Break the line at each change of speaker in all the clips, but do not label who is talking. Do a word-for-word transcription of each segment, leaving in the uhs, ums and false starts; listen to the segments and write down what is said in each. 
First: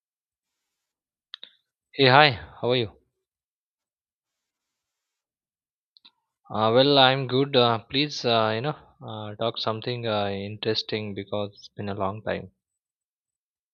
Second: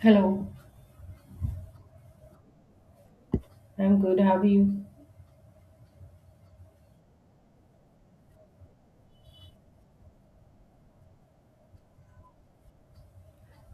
Hello,
Hey, hi, how are you?
I'm good. How are you?
Uh, well, I'm good. Uh, please, uh, you know, uh, talk something uh, interesting because it's been a long time.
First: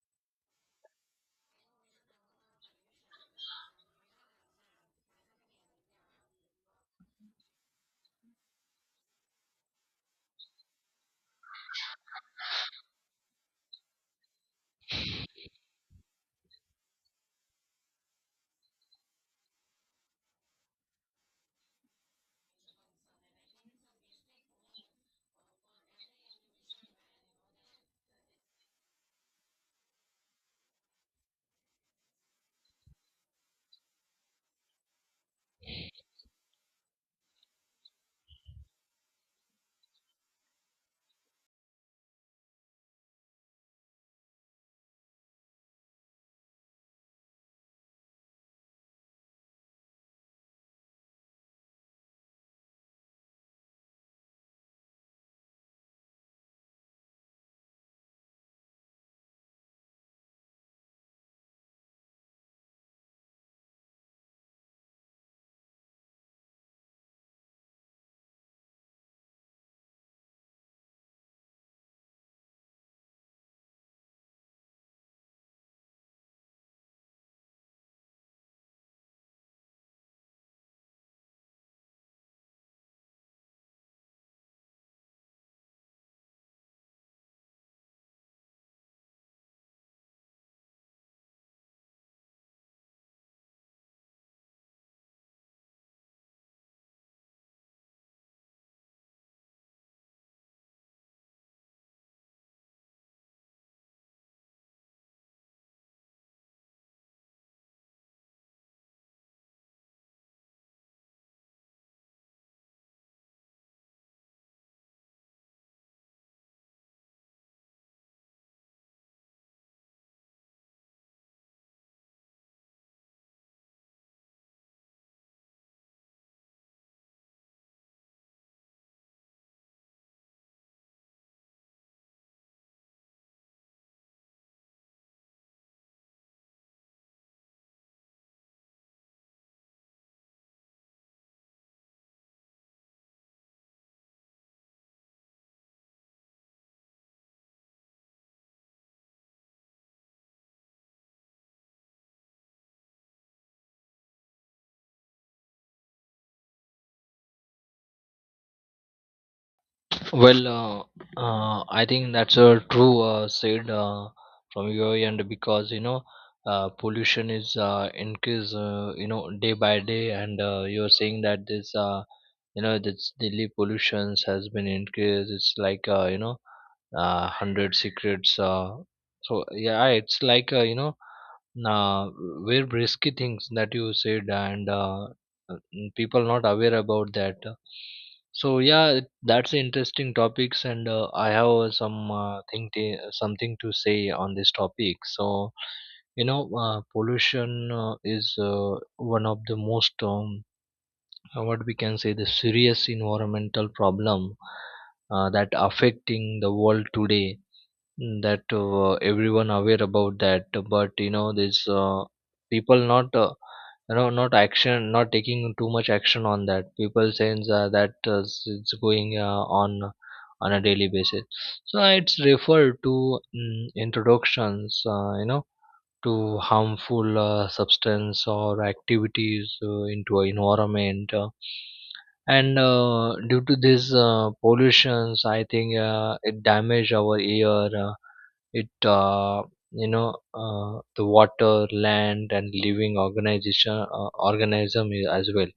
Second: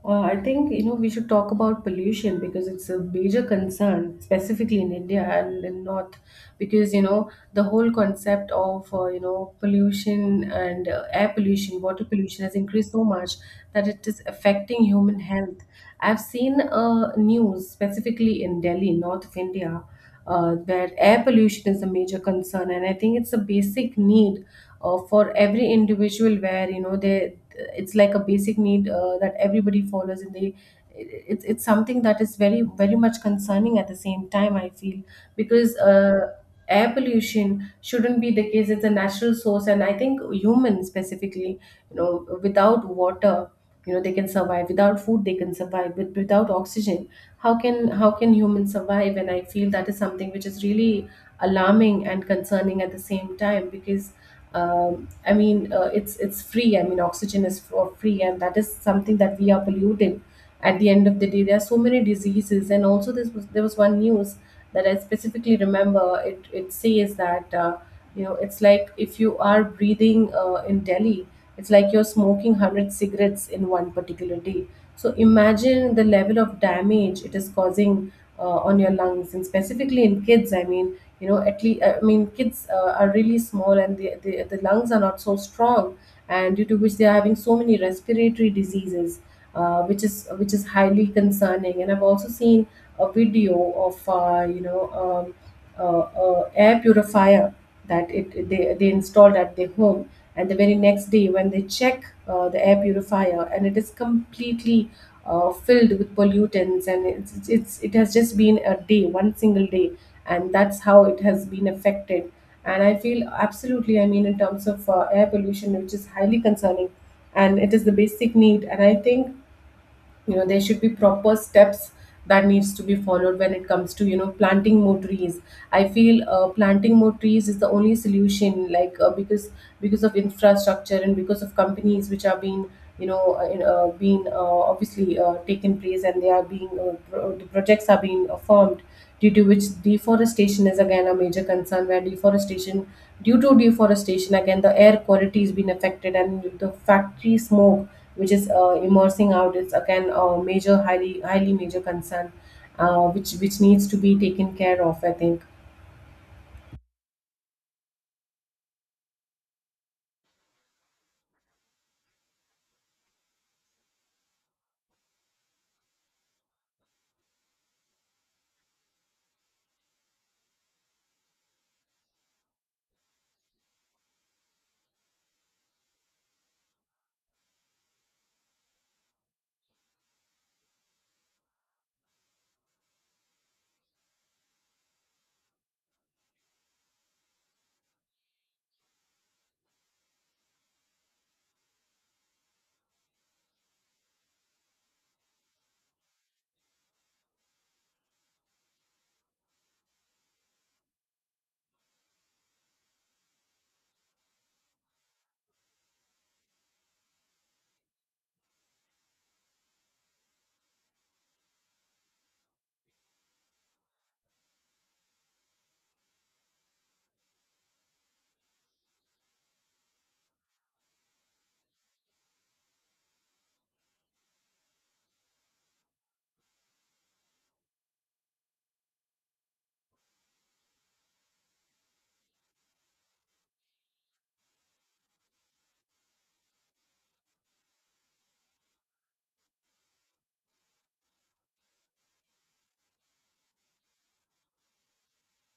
Uh, I think you know we should talk about pollution because it's a major concern, specifically in India and in North, because you know the whole concept of uh, you know pollution and uh, air pollution, water pollution has increased so much that it is affecting human health. I've seen uh, news specifically in Delhi, north of India, uh, where air pollution is a major concern, and I think it's a basic need uh, for every individual where you know they it's like a basic need uh, that everybody follows, and they it- it's it's something that is very very much concerning at the same time, I feel, because uh, air pollution shouldn't be the case. It's a natural source, and I think humans specifically, you know without water, you know they can survive, without food they can survive, but without oxygen, how can how can humans survive? And I feel that is something which is really alarming and concerning at the same time because um, I mean, uh, it's it's free. I mean, oxygen is for free, and that is something that we are polluting. At the end of the day, there are so many diseases, and also this was there was one news that I specifically remember. It it says that uh, you know it's like if you are breathing uh, in Delhi, it's like you're smoking hundred cigarettes in one particular day. So imagine the level of damage it is causing uh, on your lungs, and specifically in kids. I mean, you know, at least I mean, kids uh, are really small, and the, the the lungs are not so strong, and due to which they are having so many respiratory diseases uh, which is which is highly concerning. And I've also seen a video of uh, you know um, uh, uh, air purifier that it they, they installed at their home, and the very next day when they check uh, the air purifier, and it is completely uh, filled with pollutants, and it's, it's it's it has just been a day, one single day, and that's how it has been affected. And I feel absolutely, I mean, in terms of uh, air pollution, which is highly concerning, and it is the basic need. And I think, you know there should be proper steps that needs to be followed when it comes to, you know planting more trees. I feel uh, planting more trees is the only solution, like uh, because because of infrastructure and because of companies which are being you know uh, in- uh, being uh, obviously uh, taken place, and they are being uh, pro- the projects are being uh, formed, due to which deforestation is again a major concern, where deforestation due to deforestation again the air quality is being affected, and the factory smoke which is uh, immersing out is again a major, highly highly major concern, uh, which which needs to be taken care of, I think.
Well, uh, uh, I think that's a true uh, said uh, from your end because you know uh, pollution is uh, increase, uh, you know day by day, and uh, you're saying that this uh, you know this Delhi pollutions has been increased. It's like, uh, you know uh, hundred secrets. Uh, so yeah, it's like uh, you know uh, very risky things that you said, and uh, uh, people not aware about that. So yeah, it- that's interesting topics, and uh, I have some uh, thing, t- something to say on this topic. So you know uh, pollution uh, is uh, one of the most, um, uh, what we can say, the serious environmental problem uh, that affecting the world today. Mm, that uh, everyone aware about that, but you know this uh, people not, uh, you know not action, not taking too much action on that. People saying uh, that uh, s- it's going uh, on on a daily basis. So it's referred to mm introductions, uh, you know to harmful uh, substance or activities uh, into a environment, uh, and uh, due to this uh, pollutions I think uh, it damage our air, uh, it uh, you know uh, the water, land, and living organization, uh, organism, i- as well.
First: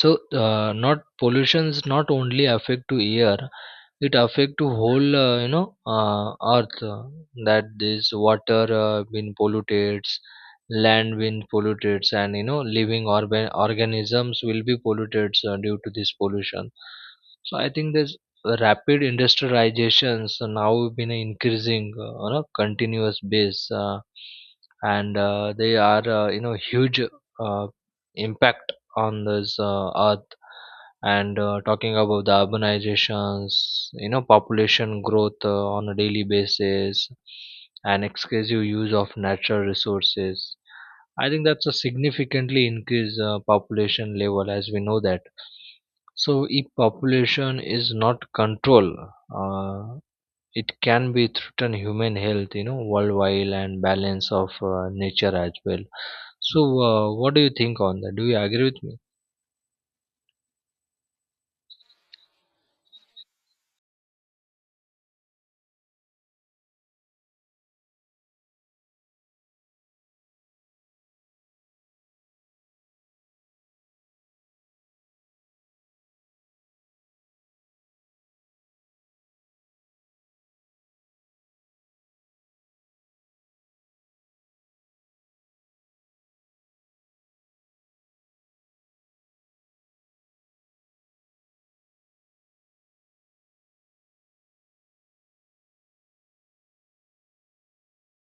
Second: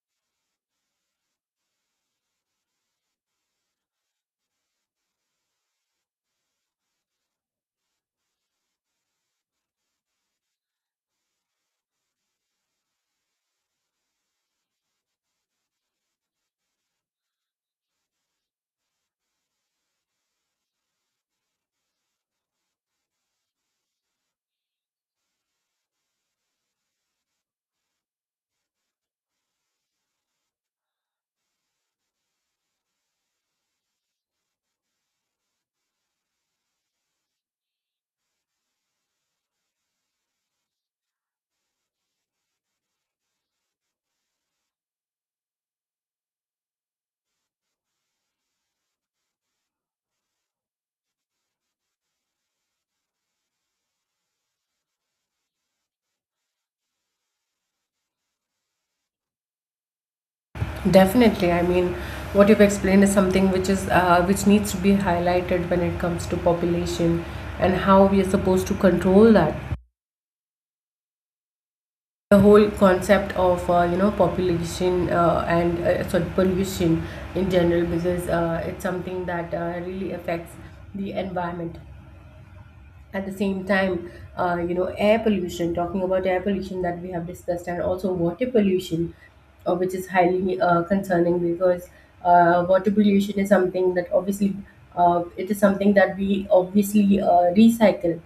So uh, not pollutions not only affect to air, it affect to whole, uh, you know uh, earth, uh, that this water uh, been polluted, land been polluted, and you know living organ- organisms will be polluted uh, due to this pollution. So I think this rapid industrializations uh, now been increasing uh, on a continuous base, uh, and uh, they are, uh, you know huge, uh, impact on this uh, earth. And uh, talking about the urbanizations, you know, population growth uh, on a daily basis, and excessive use of natural resources. I think that's a significantly increased uh, population level, as we know that. So if population is not controlled, uh, it can be threaten human health, you know, worldwide, and balance of uh, nature as well. So uh, what do you think on that? Do you agree with me?
Definitely. I mean, what you've explained is something which is uh, which needs to be highlighted when it comes to population and how we are supposed to control that. The whole concept of uh, you know population uh, and uh, sorry, pollution in general, because uh, it's something that uh, really affects the environment. At the same time, uh, you know air pollution, talking about air pollution that we have discussed, and also water pollution, uh, which is highly uh, concerning, because uh, water pollution is something that obviously, uh, it is something that we obviously uh, recycle.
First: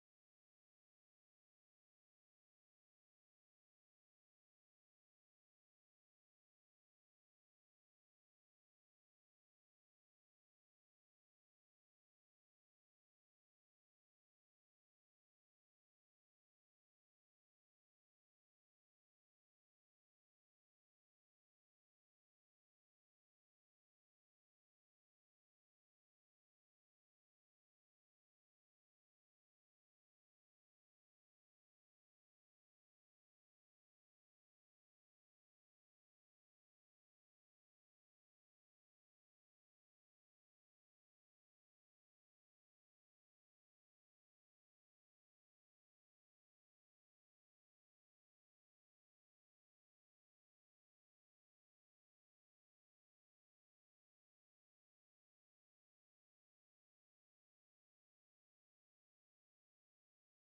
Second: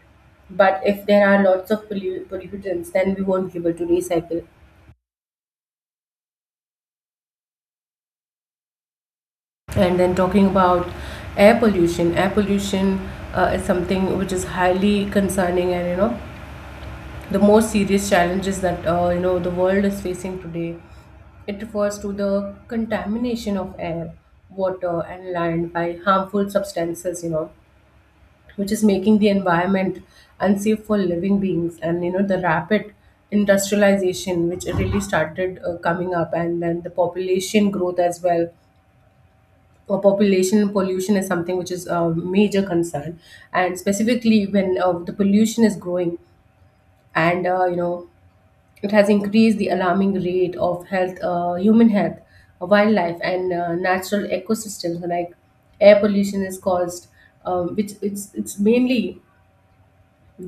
But if there are lots of pollu- pollutants, then we won't be able to recycle. And then talking about air pollution, air pollution uh, is something which is highly concerning, and you know the most serious challenges that uh, you know the world is facing today. It refers to the contamination of air, water, and land by harmful substances, you know, which is making the environment unsafe for living beings. And you know the rapid industrialization, which really started uh, coming up, and then the population growth as well. Uh, population pollution is something which is a major concern, and specifically when uh, the pollution is growing, and uh, you know it has increased the alarming rate of health, uh, human health, wildlife, and uh, natural ecosystems. Like air pollution is caused um, which it's it's mainly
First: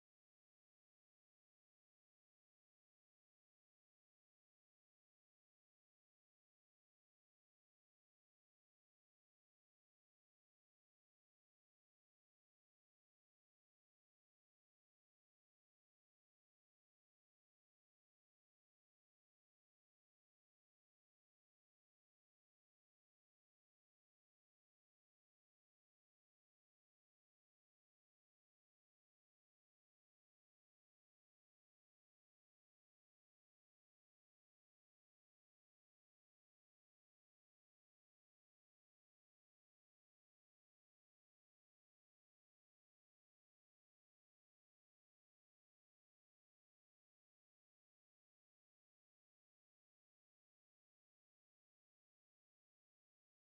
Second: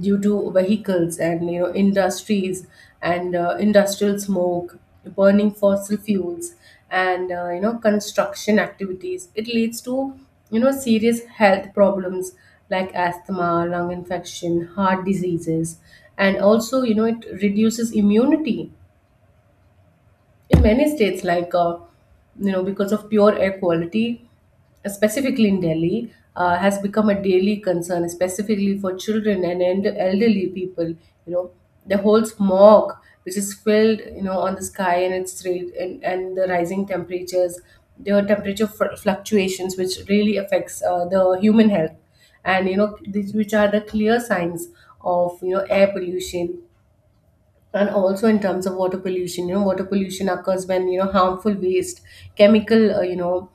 due to vehicles and you know industries, and uh, industrial smoke, burning fossil fuels, and uh, you know construction activities. It leads to you know serious health problems like asthma, lung infection, heart diseases, and also you know it reduces immunity in many states. Like uh, you know, because of pure air quality specifically in Delhi, uh, has become a daily concern, specifically for children and eld- elderly people. You know the whole smog which is filled you know on the sky, and its rate, and, and the rising temperatures, the temperature fl- fluctuations which really affects uh, the human health, and you know these which are the clear signs of you know air pollution. And also in terms of water pollution, you know water pollution occurs when you know harmful waste, chemical, uh, you know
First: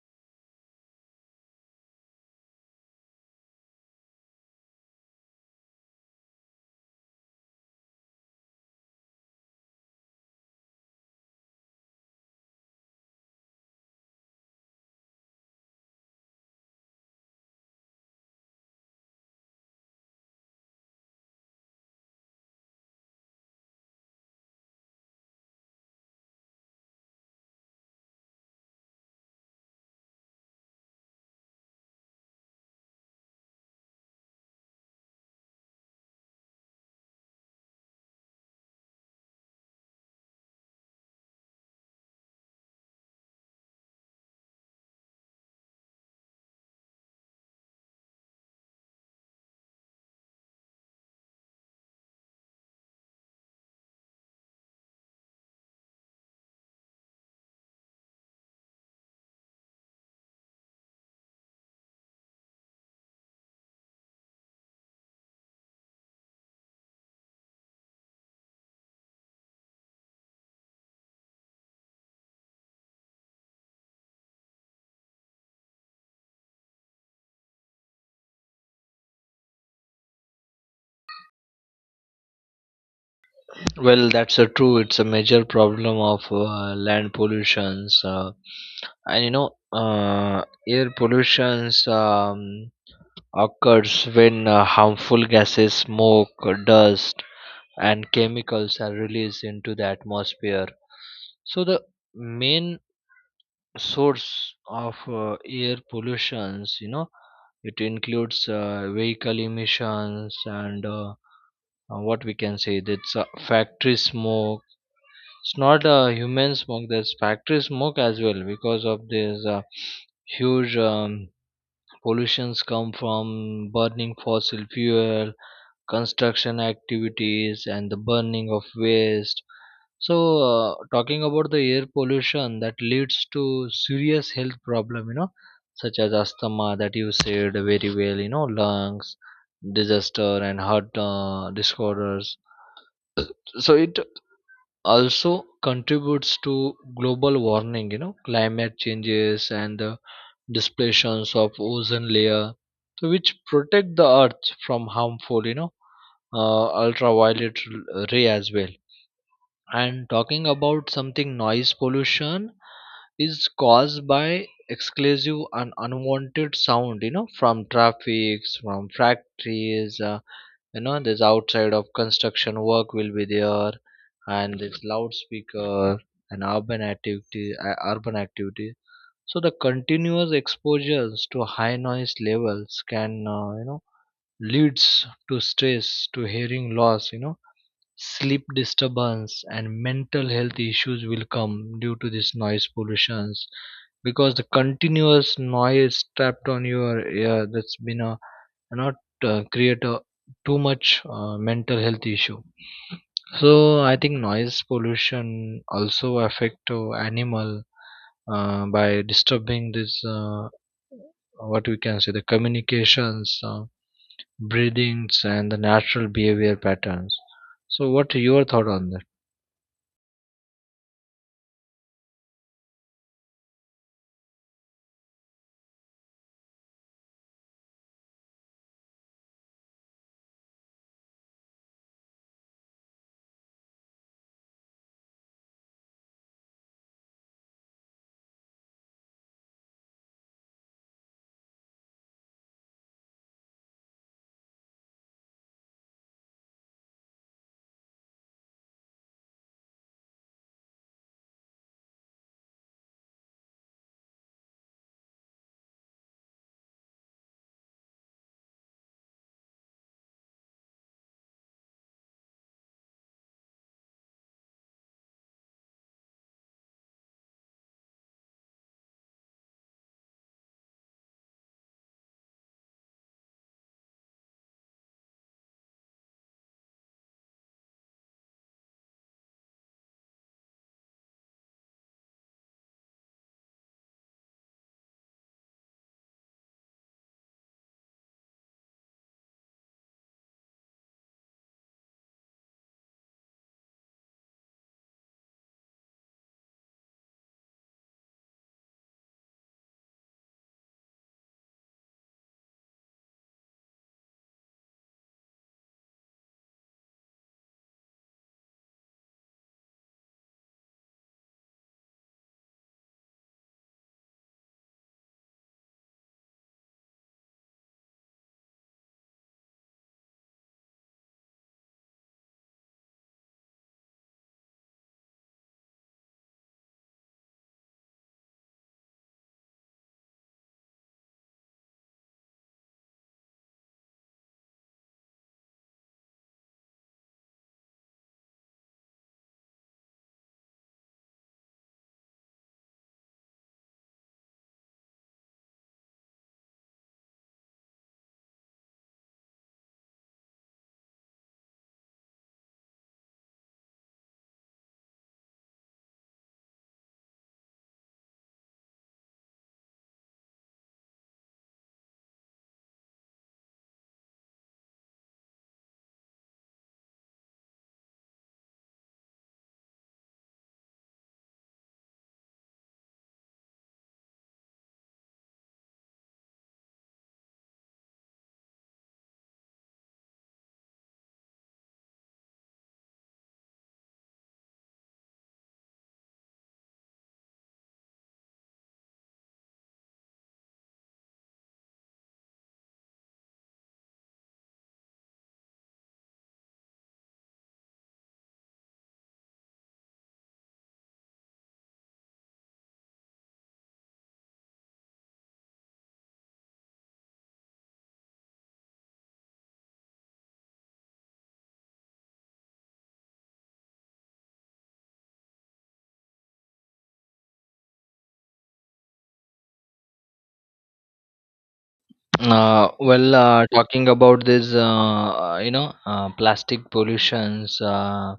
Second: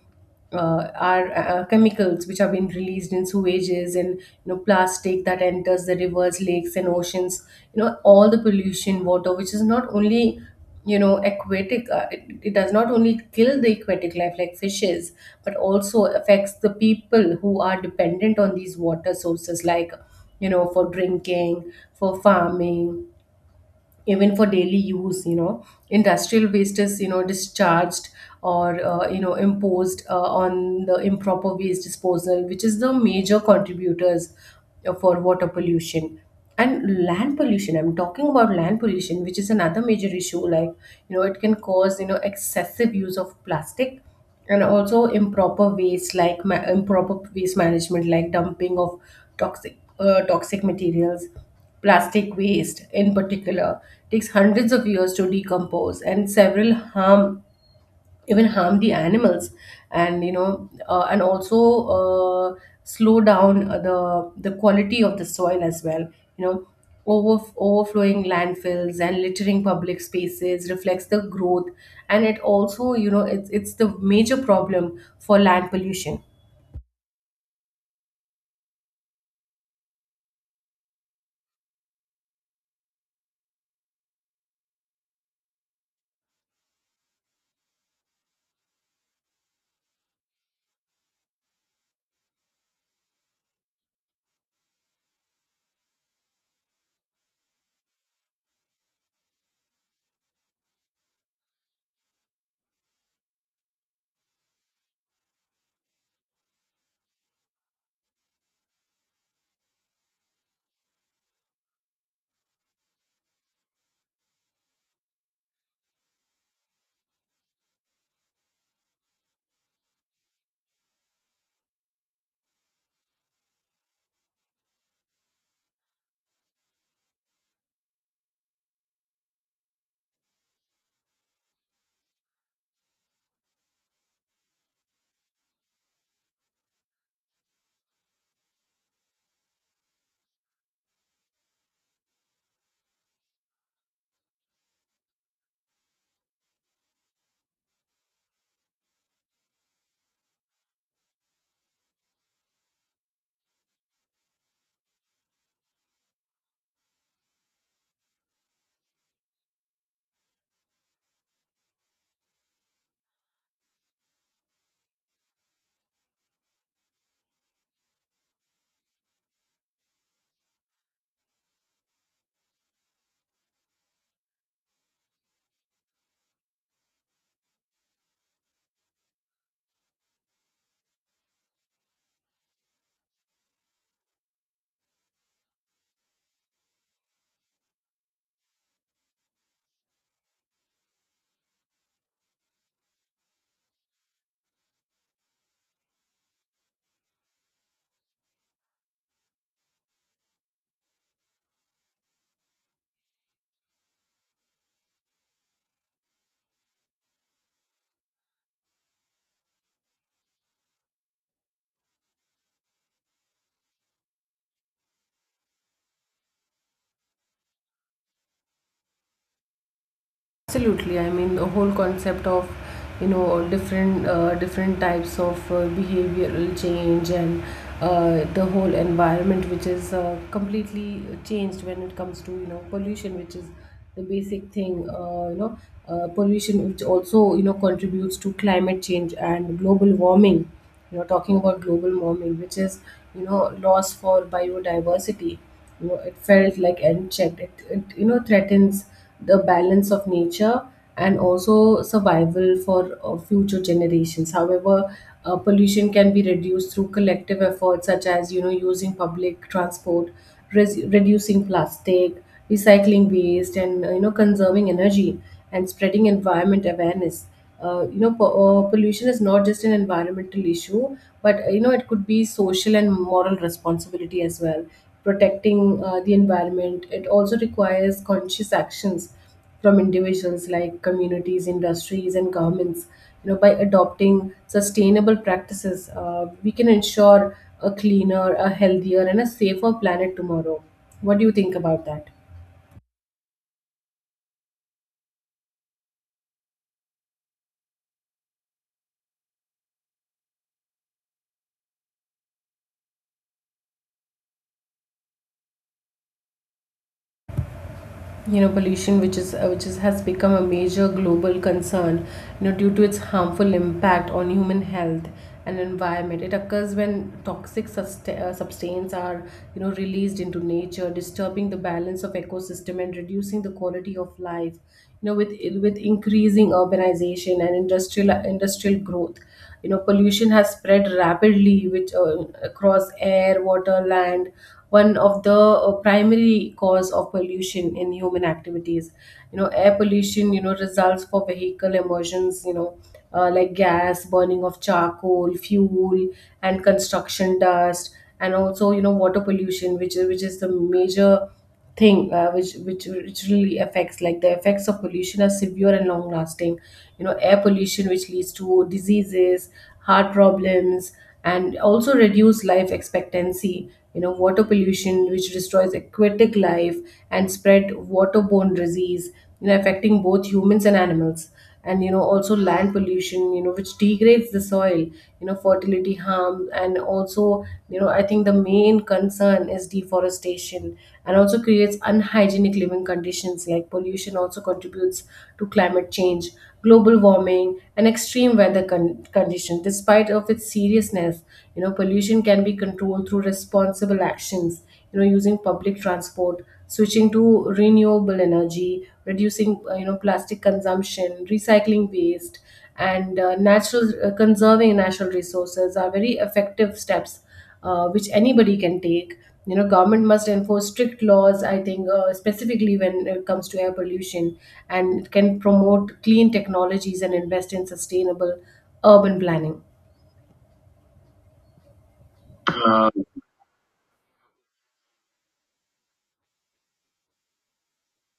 uh, are uh, chemicals which have been released in sewages, and you know plastic, that enters the rivers, lakes, and oceans. You know all the pollution water which is not only you know aquatic, uh, it, it does not only kill the aquatic life like fishes, but also affects the people who are dependent on these water sources, like you know for drinking, for farming, even for daily use. You know industrial waste is you know discharged, or uh, you know imposed uh, on the improper waste disposal, which is the major contributors uh, for water pollution. And land pollution, I'm talking about land pollution which is another major issue, like you know it can cause you know excessive use of plastic, and also improper waste, like ma- improper waste management, like dumping of toxic uh, toxic materials, plastic waste in particular, takes hundreds of years to decompose, and several harm, even harm the animals. And you know uh, and also uh, slow down uh, the the quality of the soil as well, you know over, overflowing landfills and littering public spaces reflects the growth, and it also you know it's, it's the major problem for land pollution.
Well, that's a true. It's a major problem of uh, land pollutions. Uh, and you know, uh, air pollutions um, occurs when uh, harmful gases, smoke, dust, and chemicals are released into the atmosphere. So the main source of uh, air pollutions, you know, it includes uh, vehicle emissions and uh, uh, what we can say that's uh, factory smoke. It's not uh, human smoke. There's factory smoke as well. Because of this uh, huge um, pollutions come from burning fossil fuel, construction activities, and the burning of waste. So, uh, talking about the air pollution that leads to serious health problem, you know, such as asthma that you said very well, you know, lungs disaster and heart uh, disorders. So it also contributes to global warming, you know, climate changes, and the displations of ozone layer, so which protect the earth from harmful, you know uh, ultraviolet r- ray as well. And talking about something, noise pollution is caused by exclusive and unwanted sound, you know, from traffics, from factories, uh, you know, this outside of construction work will be there, and this loudspeaker and urban activity uh, urban activity. So the continuous exposures to high noise levels can, uh, you know leads to stress, to hearing loss, you know, sleep disturbance, and mental health issues will come due to this noise pollutions. Because the continuous noise trapped on your ear, that's been a, and not, uh, create a too much uh, mental health issue. So I think noise pollution also affect uh, animal uh, by disturbing this, uh, what we can say, the communications, uh, breathings, and the natural behavior patterns. So what your thought on that?
Absolutely, I mean the whole concept of you know different uh, different types of uh, behavioral change, and uh, the whole environment which is uh, completely changed when it comes to you know pollution, which is the basic thing. Uh, you know uh, pollution, which also you know contributes to climate change and global warming. You know talking about global warming which is you know loss for biodiversity, you know it felt like unchecked, it, it you know threatens the balance of nature, and also survival for uh, future generations. However, uh, pollution can be reduced through collective efforts, such as you know using public transport, res- reducing plastic, recycling waste, and uh, you know conserving energy, and spreading environment awareness. Uh, you know po- uh, pollution is not just an environmental issue, but uh, you know it could be social and moral responsibility as well. Protecting uh, the environment, it also requires conscious actions from individuals, like communities, industries, and governments. You know by adopting sustainable practices, uh, we can ensure a cleaner, a healthier, and a safer planet tomorrow. What do you think about that? You know pollution, which is uh, which is, has become a major global concern, you know due to its harmful impact on human health and environment. It occurs when toxic sust- uh, substances are you know released into nature, disturbing the balance of ecosystem and reducing the quality of life. You know with with increasing urbanization and industrial industrial growth, you know pollution has spread rapidly, which uh, across air, water, land. One of the uh, primary cause of pollution in human activities, you know air pollution, you know results for vehicle emissions, you know uh, like gas, burning of charcoal fuel, and construction dust. And also you know water pollution which is which is the major thing, uh, which, which which really affects, like the effects of pollution are severe and long lasting. You know air pollution which leads to diseases, heart problems, and also reduce life expectancy. You know water pollution which destroys aquatic life and spread waterborne disease, you know affecting both humans and animals. And you know also land pollution, you know which degrades the soil, you know fertility harm, and also you know I think the main concern is deforestation, and also creates unhygienic living conditions. Like pollution also contributes to climate change, global warming, and extreme weather con- condition, despite of its seriousness. You know pollution can be controlled through responsible actions, you know using public transport, switching to renewable energy, reducing uh, you know plastic Consumption, recycling waste, and uh, natural uh, conserving natural resources are very effective steps uh, which anybody can take. You know, government must enforce strict laws. I think uh, specifically when it comes to air pollution, and can promote clean technologies and invest in sustainable urban planning.
Uh, well uh, talking about this, uh, you know uh, plastic pollutions uh,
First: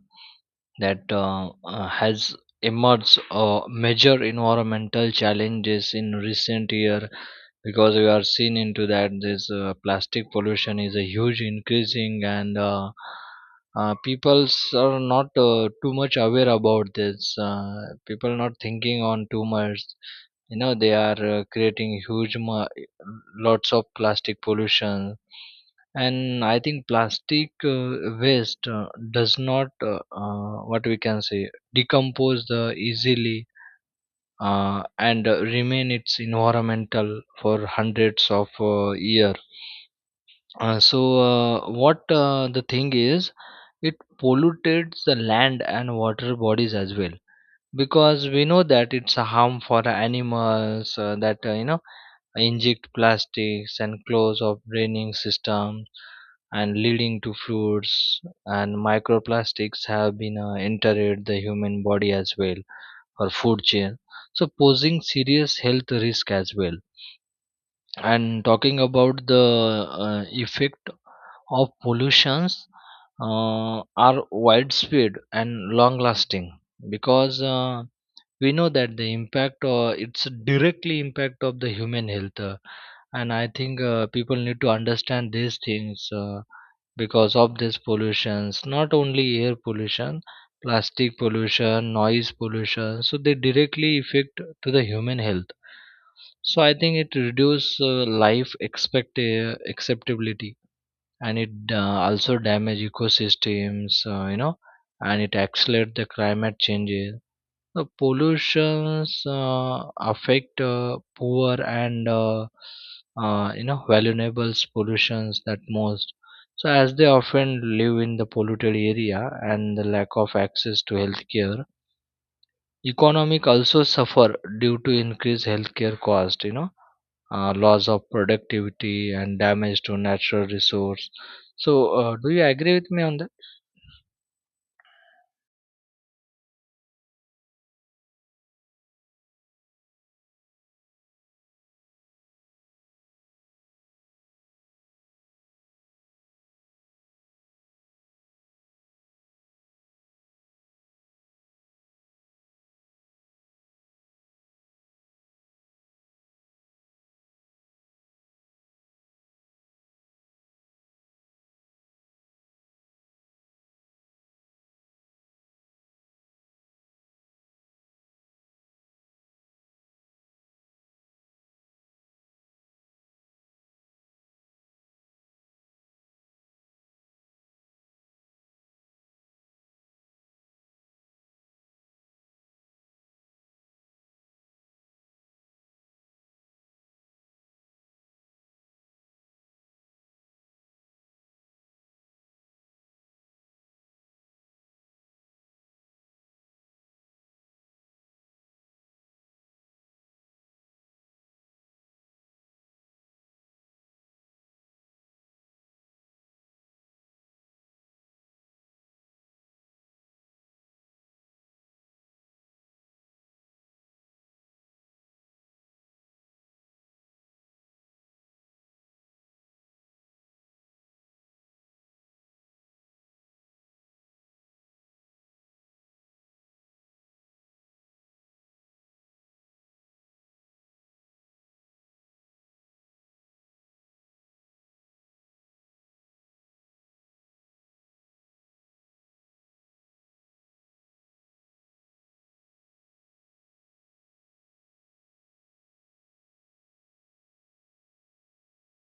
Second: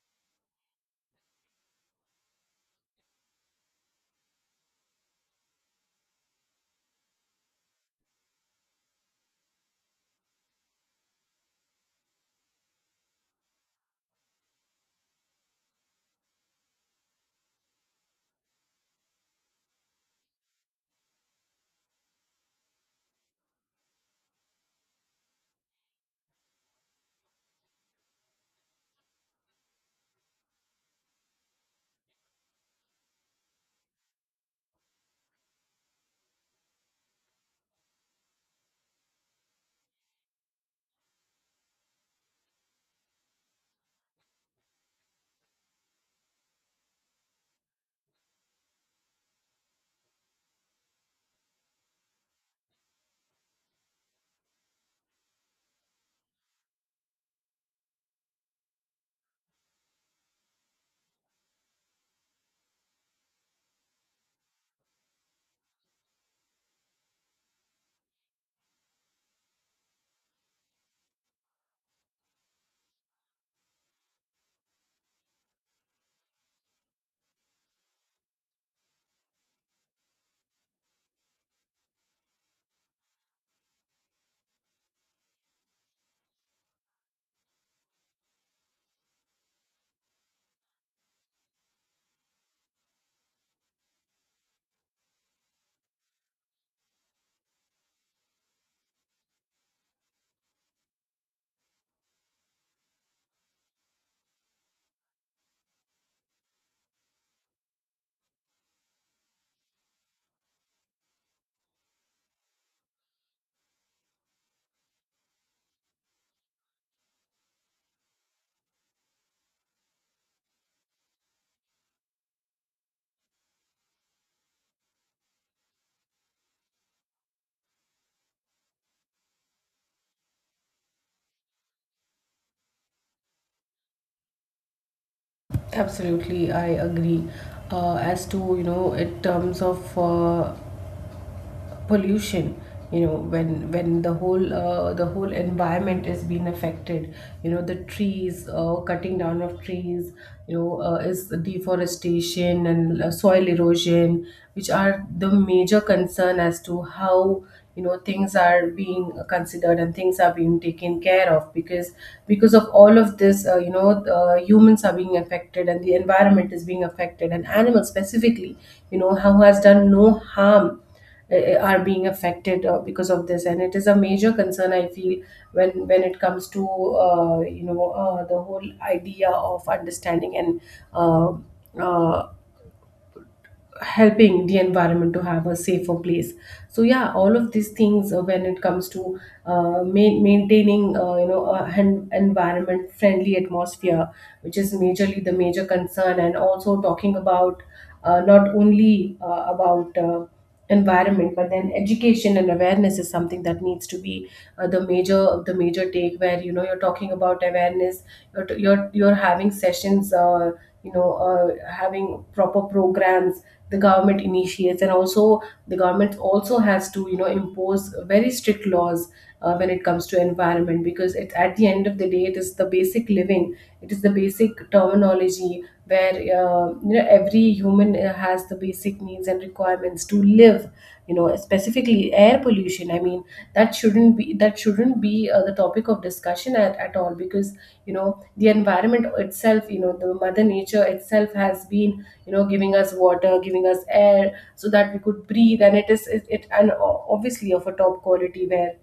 that uh, uh, has emerged uh, major environmental challenges in recent year. Because we are seen into that this uh, plastic pollution is a huge increasing, and uh, uh, peoples are not uh, too much aware about this. Uh, people not thinking on too much, you know, they are uh, creating huge, mu- lots of plastic pollution. And I think plastic uh, waste uh, does not, uh, uh, what we can say, decompose the easily, uh, and uh, remain its environmental for hundreds of uh, year. Uh, so uh, what uh, The thing is, it pollutes the land and water bodies as well. Because we know that it's a harm for the animals uh, that uh, you know, inject plastics and close of draining systems, and leading to fluids. And microplastics have been uh, entered the human body as well, or food chain, so posing serious health risk as well. And talking about the uh, effect of pollutions uh, are widespread and long lasting. Because uh, we know that the impact, or it's directly impact of the human health. Uh, and I think uh, people need to understand these things, uh, because of these pollutions, not only air pollution, plastic pollution, noise pollution, so they directly affect to the human health. So I think it reduce uh, life expect, uh, acceptability, and it uh, also damage ecosystems, uh, you know, and it accelerate the climate changes. The pollutions uh, affect uh, poor and, uh, uh, you know vulnerable pollutions that most. So as they often live in the polluted area and the lack of access to healthcare, economic also suffer due to increased healthcare cost. You know, uh, loss of productivity and damage to natural resource. So uh, do you agree with me on that?
Absolutely, I agree. Uh, as to you know, in terms of uh, pollution, you know, when when the whole uh, the whole environment is being affected, you know the trees, uh, cutting down of trees, you know, uh, is deforestation and uh, soil erosion, which are the major concern as to how you know things are being considered and things are being taken care of. because because of all of this, uh, you know, uh, humans are being affected and the environment is being affected, and animals specifically, you know, how has done no harm, eh, eh, are being affected uh, because of this. And it is a major concern, I feel, when when it comes to uh, you know, uh, the whole idea of understanding and uh, uh, helping the environment to have a safer place. So yeah, all of these things, uh, when it comes to uh, ma- maintaining uh, you know, a hen- environment friendly atmosphere, which is majorly the major concern. And also talking about uh, not only uh, about uh, environment, but then education and awareness is something that needs to be uh, the major, the major take, where you know you're talking about awareness, you're you're, you're having sessions, uh, you know, uh, having proper programs the government initiates, and also the government also has to, you know, impose very strict laws uh, when it comes to environment. Because it, at the end of the day, it is the basic living, it is the basic terminology where uh, you know every human uh, has the basic needs and requirements to live. You know specifically air pollution, I mean, that shouldn't be that shouldn't be uh, the topic of discussion at, at all. Because you know the environment itself, you know the mother nature itself has been, you know, giving us water, giving us air so that we could breathe. And it is, it, it and o- obviously of a top quality, where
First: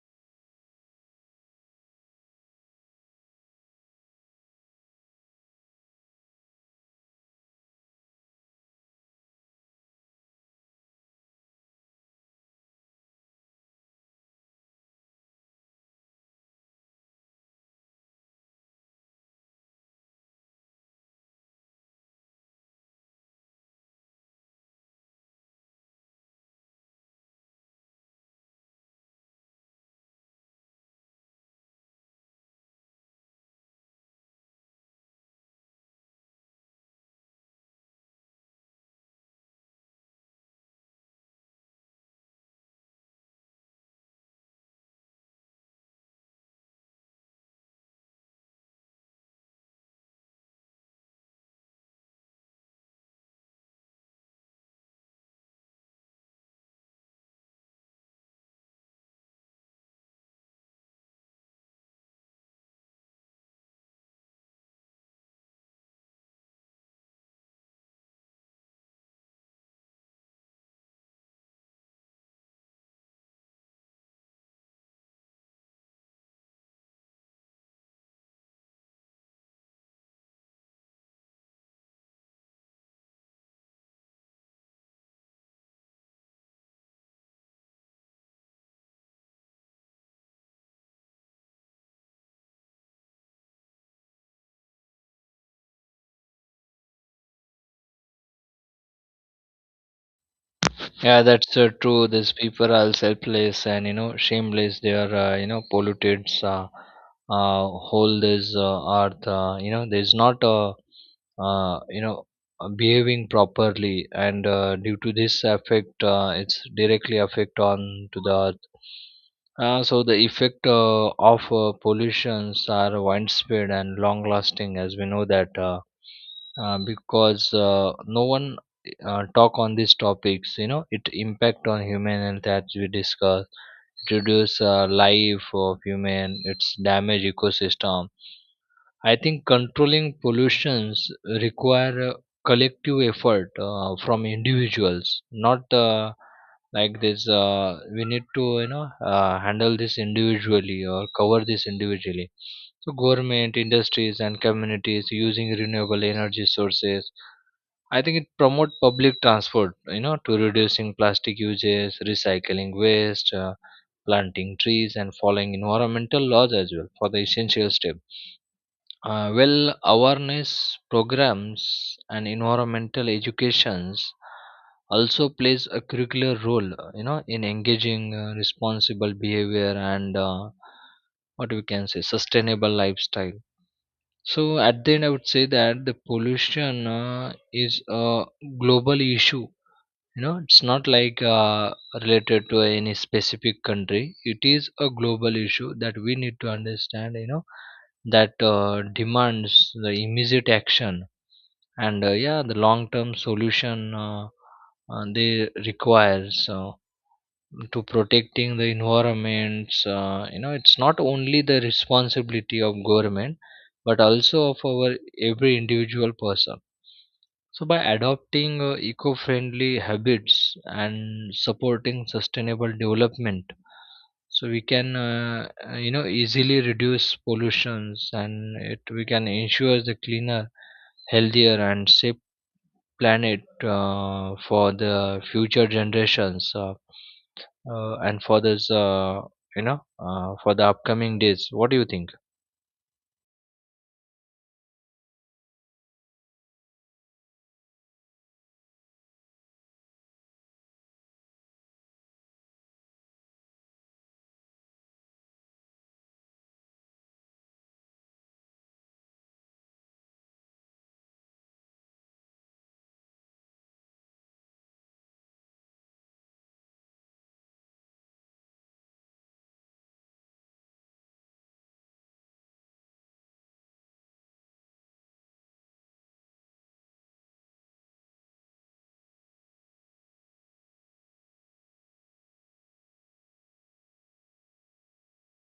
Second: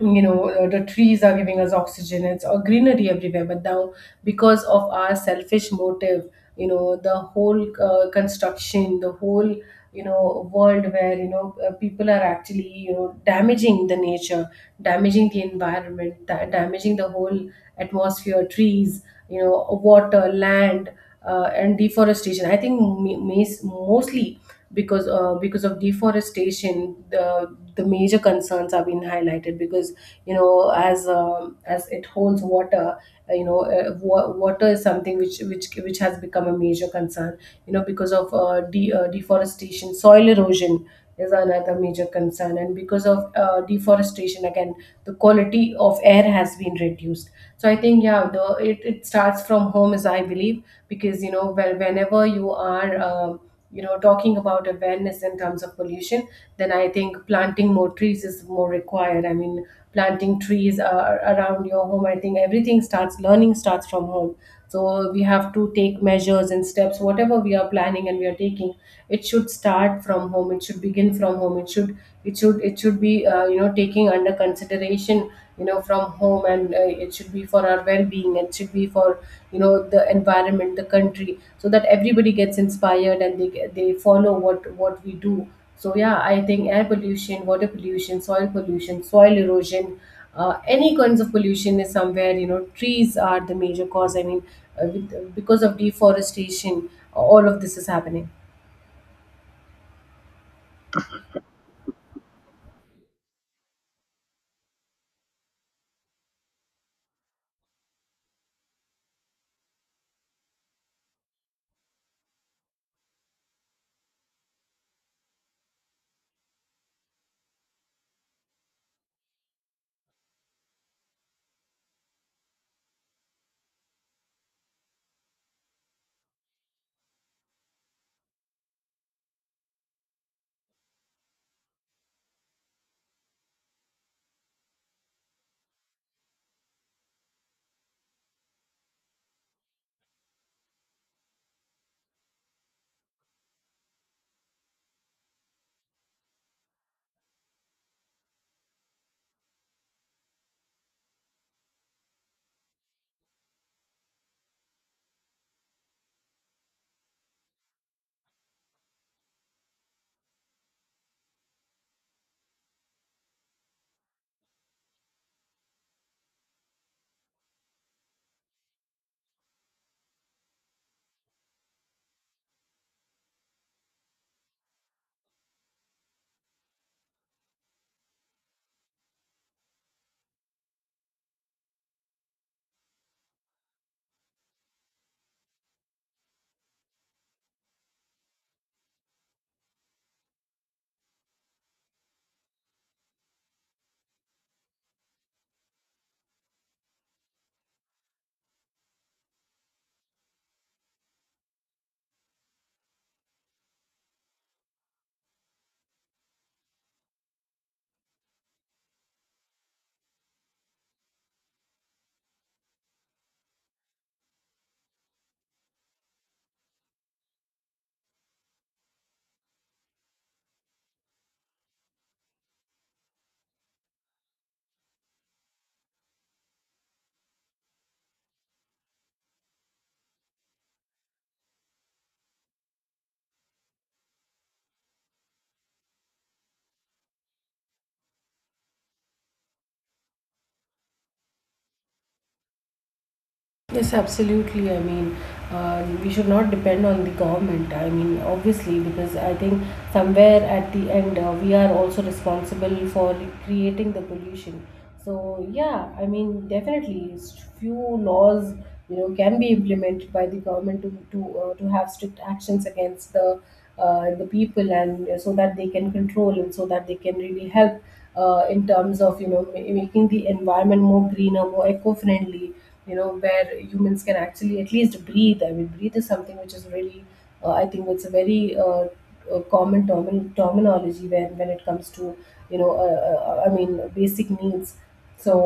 you know, uh, the trees are giving us oxygen, it's a greenery everywhere. But now because of our selfish motive, you know, the whole uh, construction, the whole, you know, world where you know, uh, people are actually, you know, damaging the nature, damaging the environment, da- damaging the whole atmosphere, trees, you know, water, land, uh, and deforestation. I think m- mostly because uh, because of deforestation, the the major concerns are being highlighted. Because you know as um, as it holds water, uh, you know, uh, wa- water is something which which which has become a major concern. You know, because of uh, de- uh, deforestation, soil erosion is another major concern. And because of uh, deforestation again, the quality of air has been reduced. So I think yeah, the it, it starts from home, as I believe. Because you know, well, whenever you are um, you know, talking about awareness in terms of pollution, then I think planting more trees is more required. I mean, planting trees uh, around your home, I think everything starts, learning starts from home. So we have to take measures and steps, whatever we are planning and we are taking, it should start from home, it should begin from home, it should it should it should be uh, you know, taking under consideration, you know, from home. And uh, it should be for our well-being, it should be for, you know, the environment, the country, so that everybody gets inspired and they get- they follow what what we do. So yeah, I think air pollution, water pollution, soil pollution, soil erosion, uh, any kinds of pollution is somewhere, you know, trees are the major cause. I mean, uh, with, because of deforestation, all of this is happening.
Yeah, that's uh, true. These people are selfless and you know shameless. They are, uh, you know, polluted Uh, uh, whole this uh, earth. Uh, you know, there's not, uh, uh, you know uh, behaving properly, and uh, due to this effect, uh, it's directly affect on to the earth. Uh, so the effect uh, of uh, pollutions are widespread and long lasting, as we know that. Uh, uh, because uh, no one uh, talk on these topics. You know, it impact on human health, as we discuss. It reduce uh, life of human, it's damage ecosystem. I think controlling pollutions require a collective effort uh, from individuals. Not uh, like this, uh, we need to, you know uh, handle this individually or cover this individually. So government, industries, and communities using renewable energy sources. I think it promote public transport, you know, to reducing plastic uses, recycling waste, uh, planting trees, and following environmental laws as well, for the essential step. Uh, well, awareness programs and environmental educations also plays a curricular role, uh, you know, in engaging uh, responsible behavior, and uh, what we can say sustainable lifestyle. So at the end, I would say that the pollution uh, is a global issue. You know, it's not like uh, related to any specific country. It is a global issue that we need to understand. You know, that uh, demands the immediate action, and uh, yeah, the long-term solution, uh, uh, they require. So to protecting the environments, uh, you know, it's not only the responsibility of government, but also of our every individual person. So by adopting uh, eco-friendly habits and supporting sustainable development, so we can, uh, uh, you know easily reduce pollutions, and it we can ensure the cleaner, healthier, and safe planet uh, for the future generations. Uh, uh, and for this uh, you know uh, For the upcoming days, what do you think?
Yes, absolutely. I mean, uh, we should not depend on the government. I mean, obviously, because I think somewhere at the end, uh, we are also responsible for creating the pollution. So yeah, I mean, definitely, s- few laws, you know, can be implemented by the government to to, uh, to have strict actions against the uh, the people. And uh, so that they can control, and so that they can really help uh, in terms of, you know, ma- making the environment more greener, more eco-friendly, you know, where humans can actually at least breathe. I mean, breathe is something which is really uh, I think it's a very uh, uh, common termin- terminology when when it comes to you know, uh, uh, uh, I mean basic needs. So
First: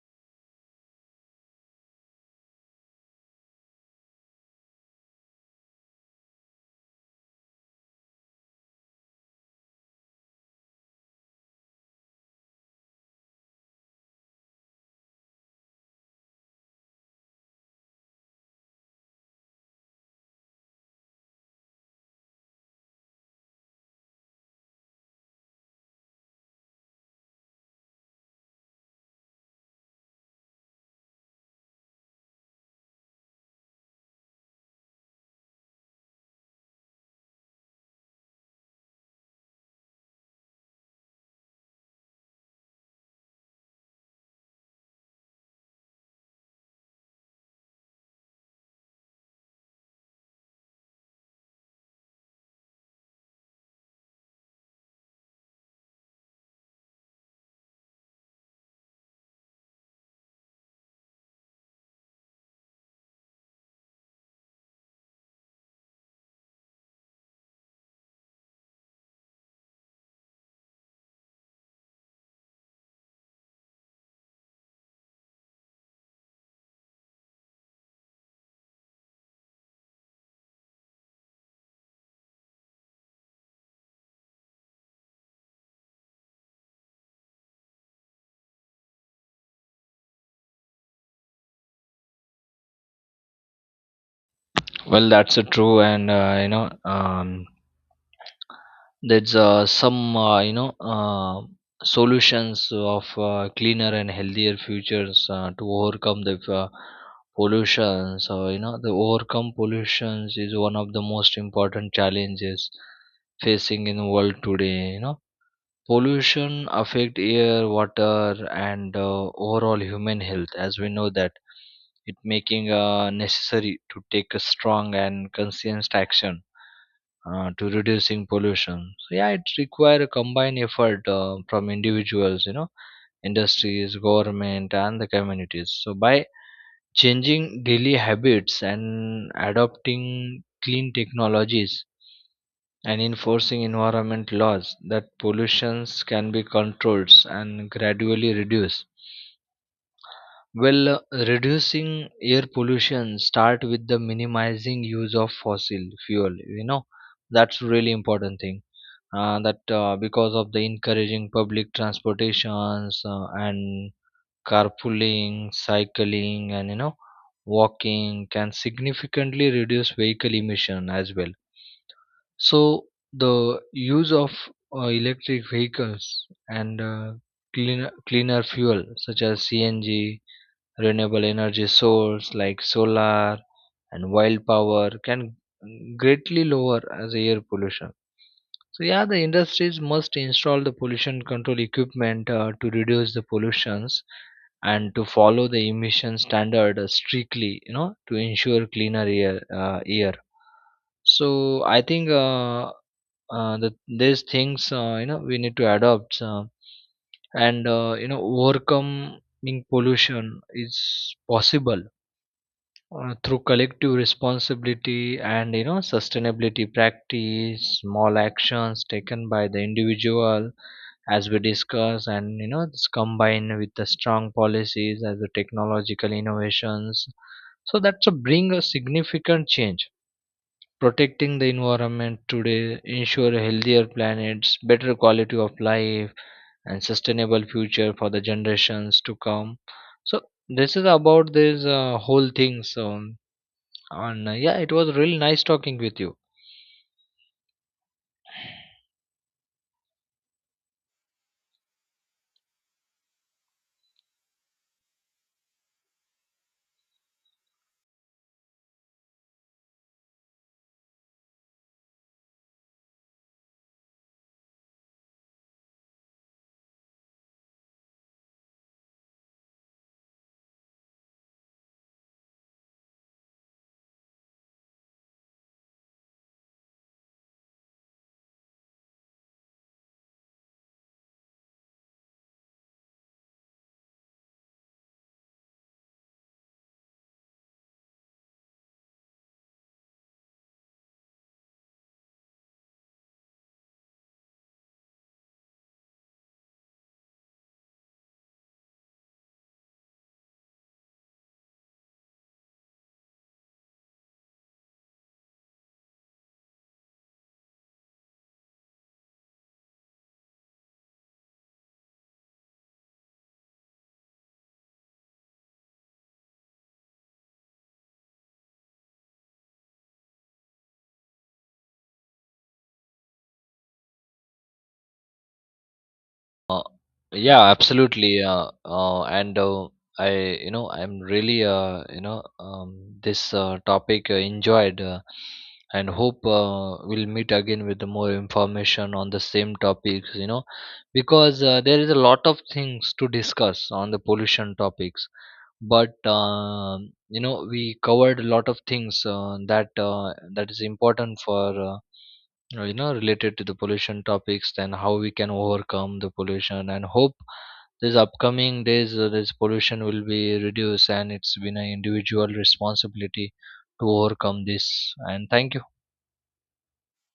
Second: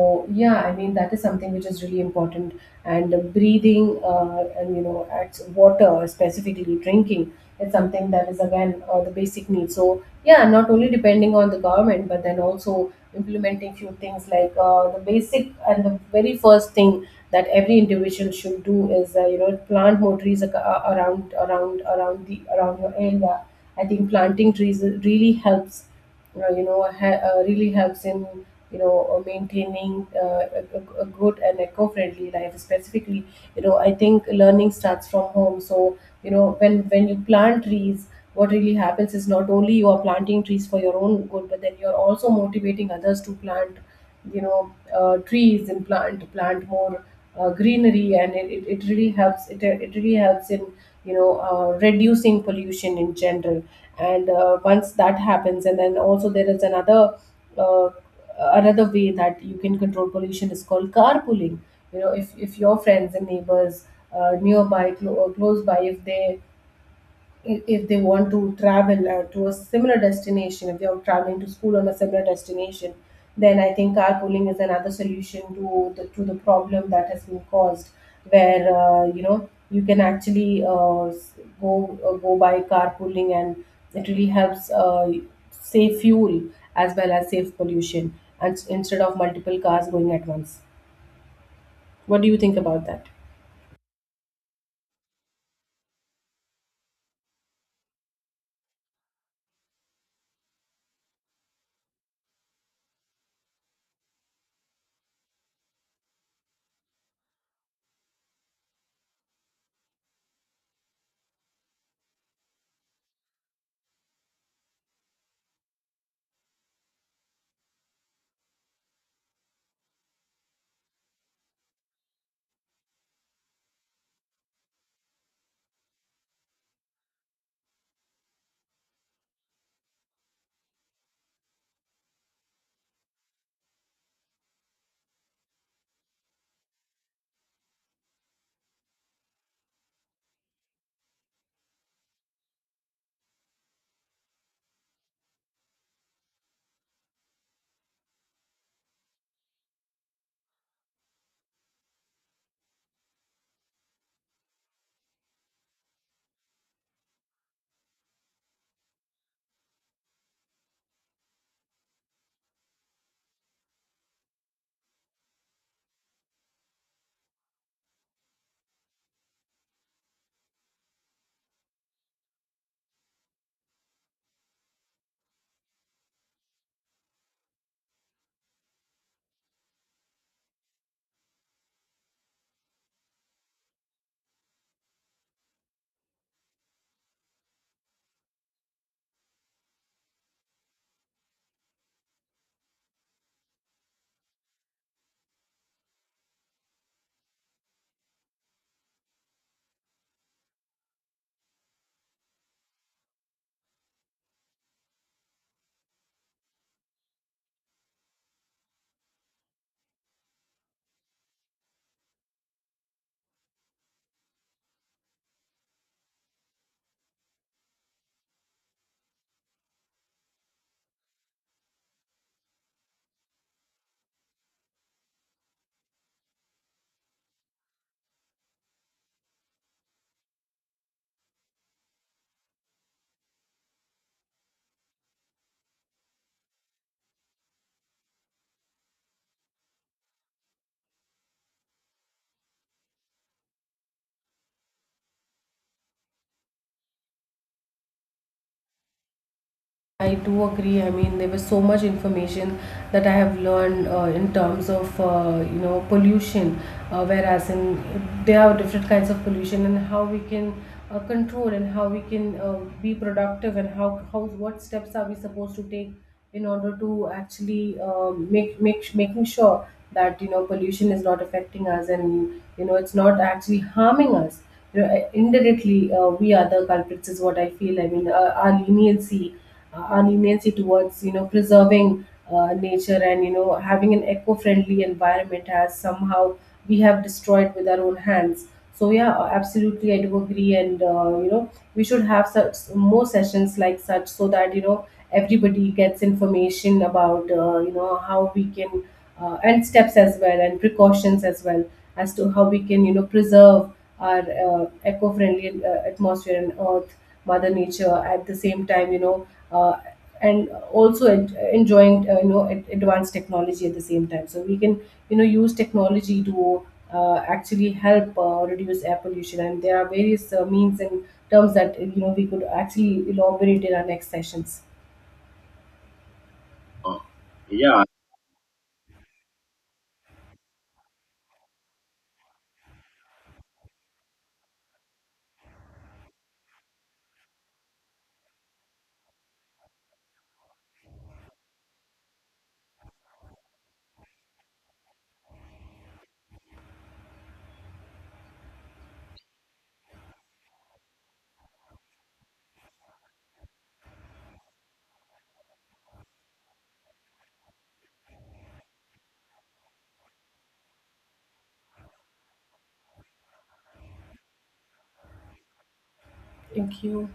yeah, I mean, that is something which is really important. And uh, breathing uh, and you know, at water, specifically drinking, is something that is again uh, the basic need. So yeah, not only depending on the government, but then also implementing few things, like uh, the basic and the very first thing that every individual should do is uh, you know, plant more trees, ac- uh, around around around the around your area. I think planting trees really helps, uh, you know, ha- uh, really helps in, you know, uh, maintaining uh, a, a a good and eco-friendly life, specifically. You know, I think learning starts from home. So you know, when when you plant trees, what really happens is, not only you are planting trees for your own good, but then you are also motivating others to plant, you know, uh, trees and plant plant more uh, greenery. And it, it, it really helps, it, it really helps in, you know, uh, reducing pollution in general. And uh, once that happens, and then also there is another uh, another way that you can control pollution is called carpooling. You know, if, if your friends and neighbors uh, nearby, clo- or close by, if they, if if they want to travel uh, to a similar destination, if they are traveling to school on a similar destination, then I think carpooling is another solution to the to the problem that has been caused, where uh, you know, you can actually uh, s- go uh, go by carpooling. And it really helps uh, save fuel as well as save pollution, and s- instead of multiple cars going at once. What do you think about that?
Well, that's a true. And uh, you know um, there's uh, some, uh, you know uh, solutions of uh, cleaner and healthier futures uh, to overcome the uh, pollution. So you know the overcome pollutions is one of the most important challenges facing in the world today. You know, pollution affect air, water, and uh, overall human health, as we know that. It making uh, necessary to take a strong and consistent action uh, to reducing pollution. So yeah, it require a combined effort uh, from individuals, you know, industries, government, and the communities. So by changing daily habits and adopting clean technologies and enforcing environment laws, that pollutions can be controlled and gradually reduced. well uh, Reducing air pollution start with the minimizing use of fossil fuel. You know, that's really important thing, uh, that uh, because of the encouraging public transportations, uh, and carpooling, cycling, and you know walking can significantly reduce vehicle emission as well. So the use of uh, electric vehicles and uh, cleaner cleaner fuel such as C N G, renewable energy source like solar and wild power, can greatly lower as air pollution. So yeah, the industries must install the pollution control equipment uh, to reduce the pollutions, and to follow the emission standard uh, strictly, you know, to ensure cleaner air. Uh, air so I think uh, uh, That there's things, uh, you know we need to adopt, uh, and uh, you know, overcoming pollution is possible uh, through collective responsibility, and you know sustainability practice. Small actions taken by the individual, as we discuss, and you know this combined with the strong policies as the technological innovations, so that's a bring a significant change, protecting the environment today, ensure healthier planets, better quality of life, and sustainable future for the generations to come. So this is about this uh, whole thing. So, and uh, yeah, it was really nice talking with you.
I do agree. I mean, there was so much information that I have learned uh, in terms of uh, you know, pollution, uh, whereas in, there are different kinds of pollution, and how we can uh, control, and how we can uh, be productive, and how how what steps are we supposed to take in order to actually um, make make making sure that you know pollution is not affecting us, and you know it's not actually harming us. You know, uh, indirectly, uh, we are the culprits is what I feel. I mean, uh, our leniency, uh, our leniency towards, you know, preserving uh, nature, and you know, having an eco-friendly environment, has somehow, we have destroyed with our own hands. So yeah, uh, absolutely, I do agree. And uh, you know, we should have such more sessions like such, so that you know everybody gets information about, uh, you know, how we can, uh, and steps as well, and precautions as well, as to how we can, you know, preserve our uh, eco-friendly uh, atmosphere and earth, mother nature at the same time. You know, uh, and also en- enjoying uh, you know, ad- advanced technology at the same time, so we can, you know, use technology to uh, actually help uh, reduce air pollution. And there are various uh, means and terms that you know we could actually elaborate in our next sessions.
Uh,
Uh,
yeah,
yeah,
absolutely. Uh, uh, and uh, I, you know, I'm really, uh, you know, um, this uh, topic uh, enjoyed, uh, and hope uh, we'll meet again with more information on the same topics. You know, because uh, there is a lot of things to discuss on the pollution topics, but um you know, we covered a lot of things uh, that uh, that is important for. Uh, uh, you know related to the pollution topics, then how we can overcome the pollution. And hope these upcoming days uh, this pollution will be reduced, and it's been an individual responsibility to overcome this. And thank you.
thank you.